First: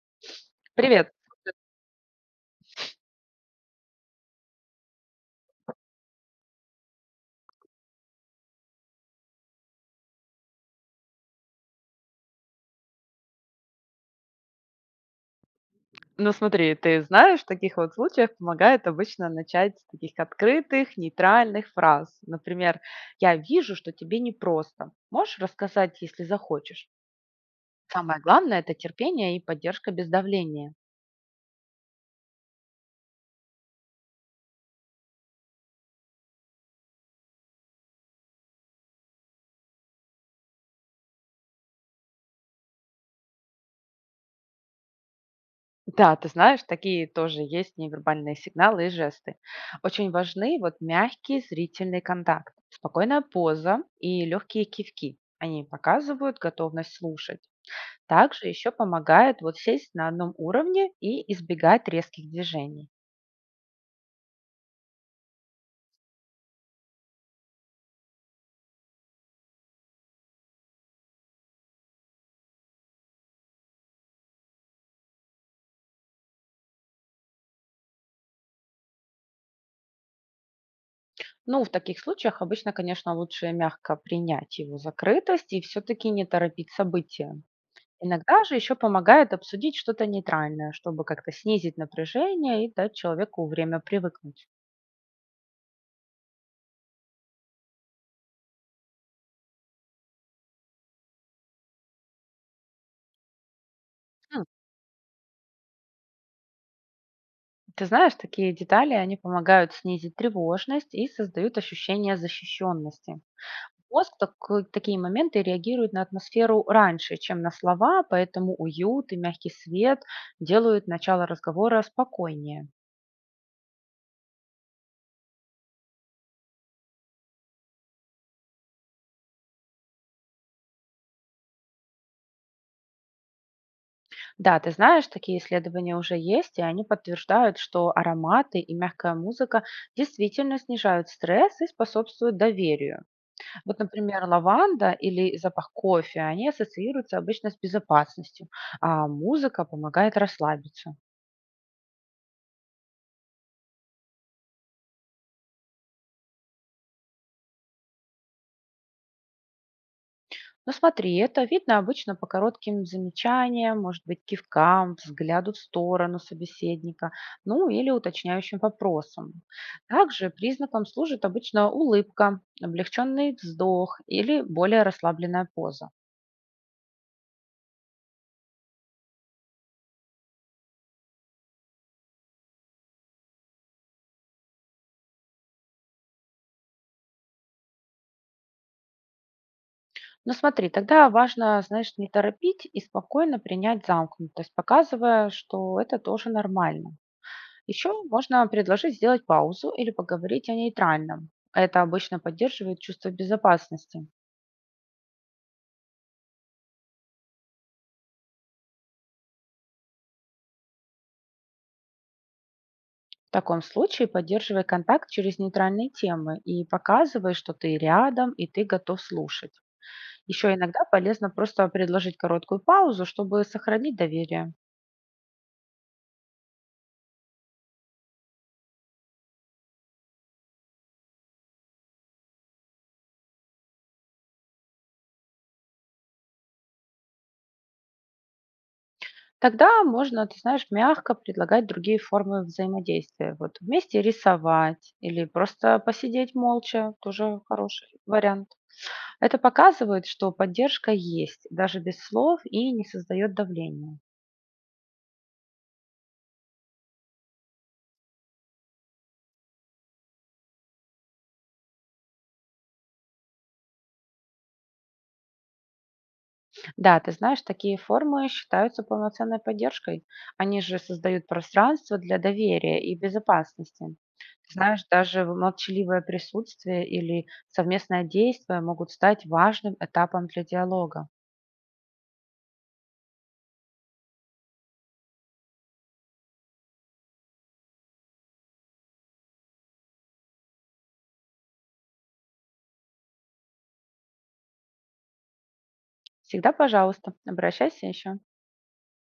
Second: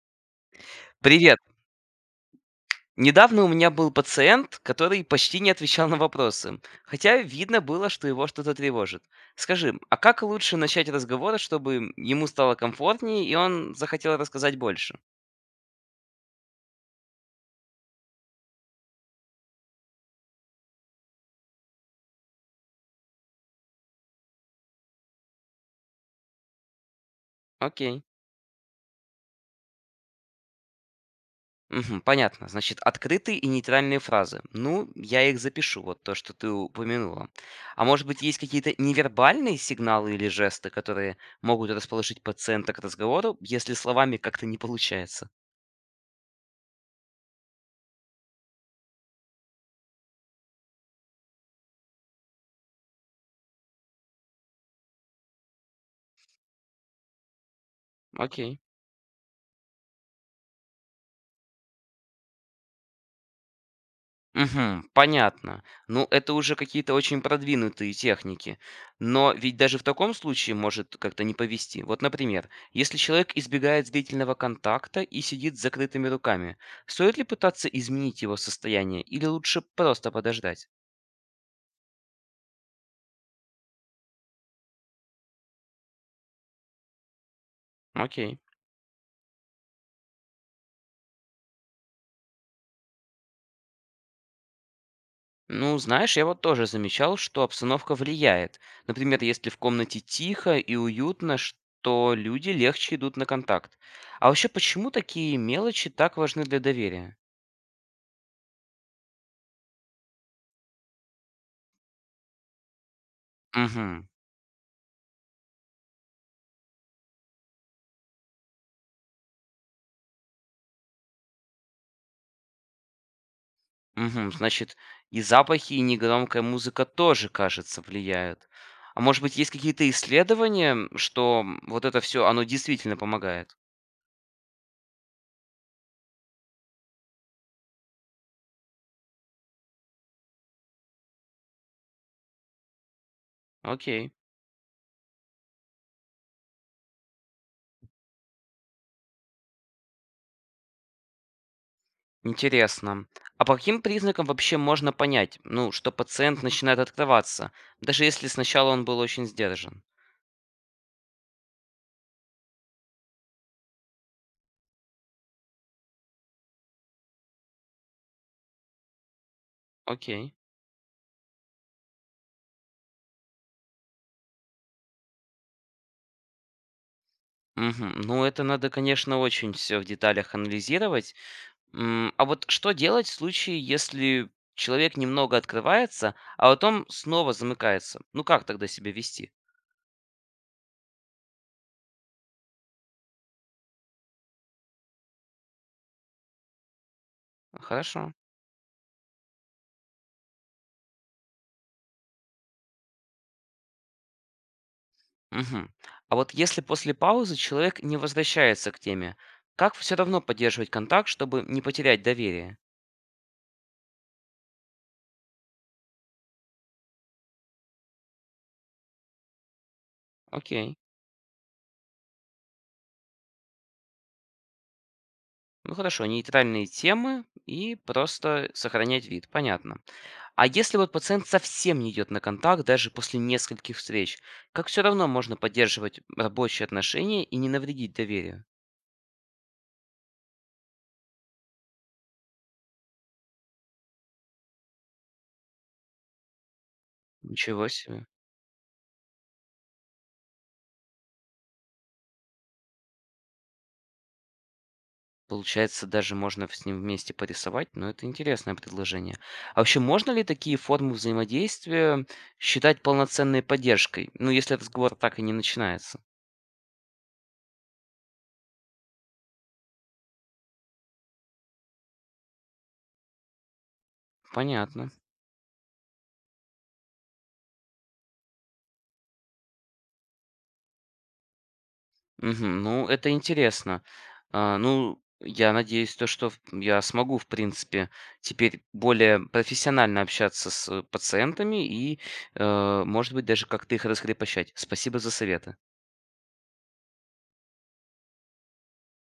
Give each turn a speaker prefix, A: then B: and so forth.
A: Привет.
B: Привет. Недавно у меня был пациент, который почти не отвечал на вопросы, хотя видно было, что его что-то тревожит. Скажи, а как лучше начать разговор, чтобы ему стало комфортнее и он захотел рассказать больше?
A: Ну смотри, ты знаешь, в таких вот случаях помогает обычно начать с таких открытых, нейтральных фраз. Например, «Я вижу, что тебе непросто. Можешь рассказать, если захочешь?»
B: Окей.
A: Самое главное– это терпение и поддержка без давления.
B: Мгм, понятно. Значит, открытые и нейтральные фразы. Ну, я их запишу, вот то, что ты упомянула. А может быть, есть какие-то невербальные сигналы или жесты, которые могут расположить пациента к разговору, если словами как-то не получается?
A: Да, ты знаешь, такие тоже есть невербальные сигналы и жесты. Очень важны вот мягкий зрительный контакт, спокойная поза и легкие кивки. Они показывают готовность слушать. Также
B: Окей.
A: еще помогает вот сесть на одном уровне и избегать резких движений.
B: Мгм. Понятно. Ну, это уже какие-то очень продвинутые техники. Но ведь даже в таком случае может как-то не повести. Вот, например, если человек избегает зрительного контакта и сидит с закрытыми руками, стоит ли пытаться изменить его состояние или лучше просто подождать?
A: Ну, в таких случаях обычно, конечно, лучше мягко принять его закрытость и все-таки не торопить события.
B: Окей.
A: Иногда же еще помогает обсудить что-то нейтральное, чтобы как-то снизить напряжение и дать человеку время привыкнуть.
B: Ну, знаешь, я вот тоже замечал, что обстановка влияет. Например, если в комнате тихо и уютно, что люди легче идут на контакт. А
A: М,
B: вообще, почему такие мелочи так важны для доверия?
A: Ты знаешь, такие детали, они помогают снизить тревожность и создают ощущение защищенности.
B: Угу.
A: Мозг в тако такие моменты реагирует на атмосферу раньше, чем на слова, поэтому уют и мягкий свет делают начало разговора спокойнее.
B: Мгм. Значит, и запахи, и негромкая музыка тоже, кажется, влияют. А может быть, есть какие-то исследования, вот это все, оно действительно помогает?
A: Да, ты знаешь, такие исследования уже есть, и они подтверждают, что ароматы и мягкая музыка действительно снижают стресс и способствуют доверию. Вот,
B: Окей.
A: например, лаванда или запах кофе, они ассоциируются обычно с безопасностью, а музыка помогает расслабиться.
B: Интересно. А по каким признакам вообще можно понять, ну, что пациент начинает открываться, даже если сначала он был очень сдержан?
A: Ну смотри, это видно обычно по коротким замечаниям, может быть, кивкам, взгляду в сторону собеседника, ну или уточняющим вопросам. Также
B: Окей.
A: признаком служит обычно улыбка, облегченный вздох или более расслабленная поза.
B: Мгм. Ну, это надо, конечно, очень все в деталях анализировать. А вот что делать в случае, если человек немного открывается, а потом снова замыкается? Ну как тогда себя вести?
A: Но смотри, тогда важно, знаешь, не торопить и спокойно принять замкнутость, показывая, что это тоже нормально. Еще
B: Хорошо.
A: можно предложить сделать паузу или поговорить о нейтральном. Это обычно поддерживает чувство безопасности.
B: Мгм. А вот если после паузы человек не возвращается к теме, как все равно поддерживать контакт, чтобы не потерять доверие?
A: В таком случае поддерживай контакт через нейтральные темы и показывай, что ты рядом и ты готов слушать. Еще
B: Окей.
A: иногда полезно просто предложить короткую паузу, чтобы сохранить доверие.
B: Ну хорошо, нейтральные темы и просто сохранять вид, понятно. А если вот пациент совсем не идет на контакт даже после нескольких встреч, как все равно можно поддерживать рабочие отношения и не навредить доверию?
A: Тогда можно, ты знаешь, мягко предлагать другие формы взаимодействия. Вот вместе рисовать или просто посидеть молча, тоже
B: Ничего
A: хороший
B: себе.
A: вариант. Это показывает, что поддержка есть, даже без слов и не создает давления.
B: Получается, даже можно с ним вместе порисовать, но это интересное предложение. А вообще, можно ли такие формы взаимодействия считать полноценной поддержкой? Ну, если разговор так и не начинается.
A: Да, ты знаешь, такие формы считаются полноценной поддержкой. Они же создают пространство для доверия и безопасности. Ты знаешь,
B: Понятно.
A: даже молчаливое присутствие или совместное действие могут стать важным этапом для диалога.
B: Мгм. Ну, это интересно. А, ну, я надеюсь, то, что я смогу, в принципе, теперь более профессионально общаться с пациентами и, может быть, даже как-то их раскрепощать. Спасибо за советы.
A: Всегда, пожалуйста, обращайся еще.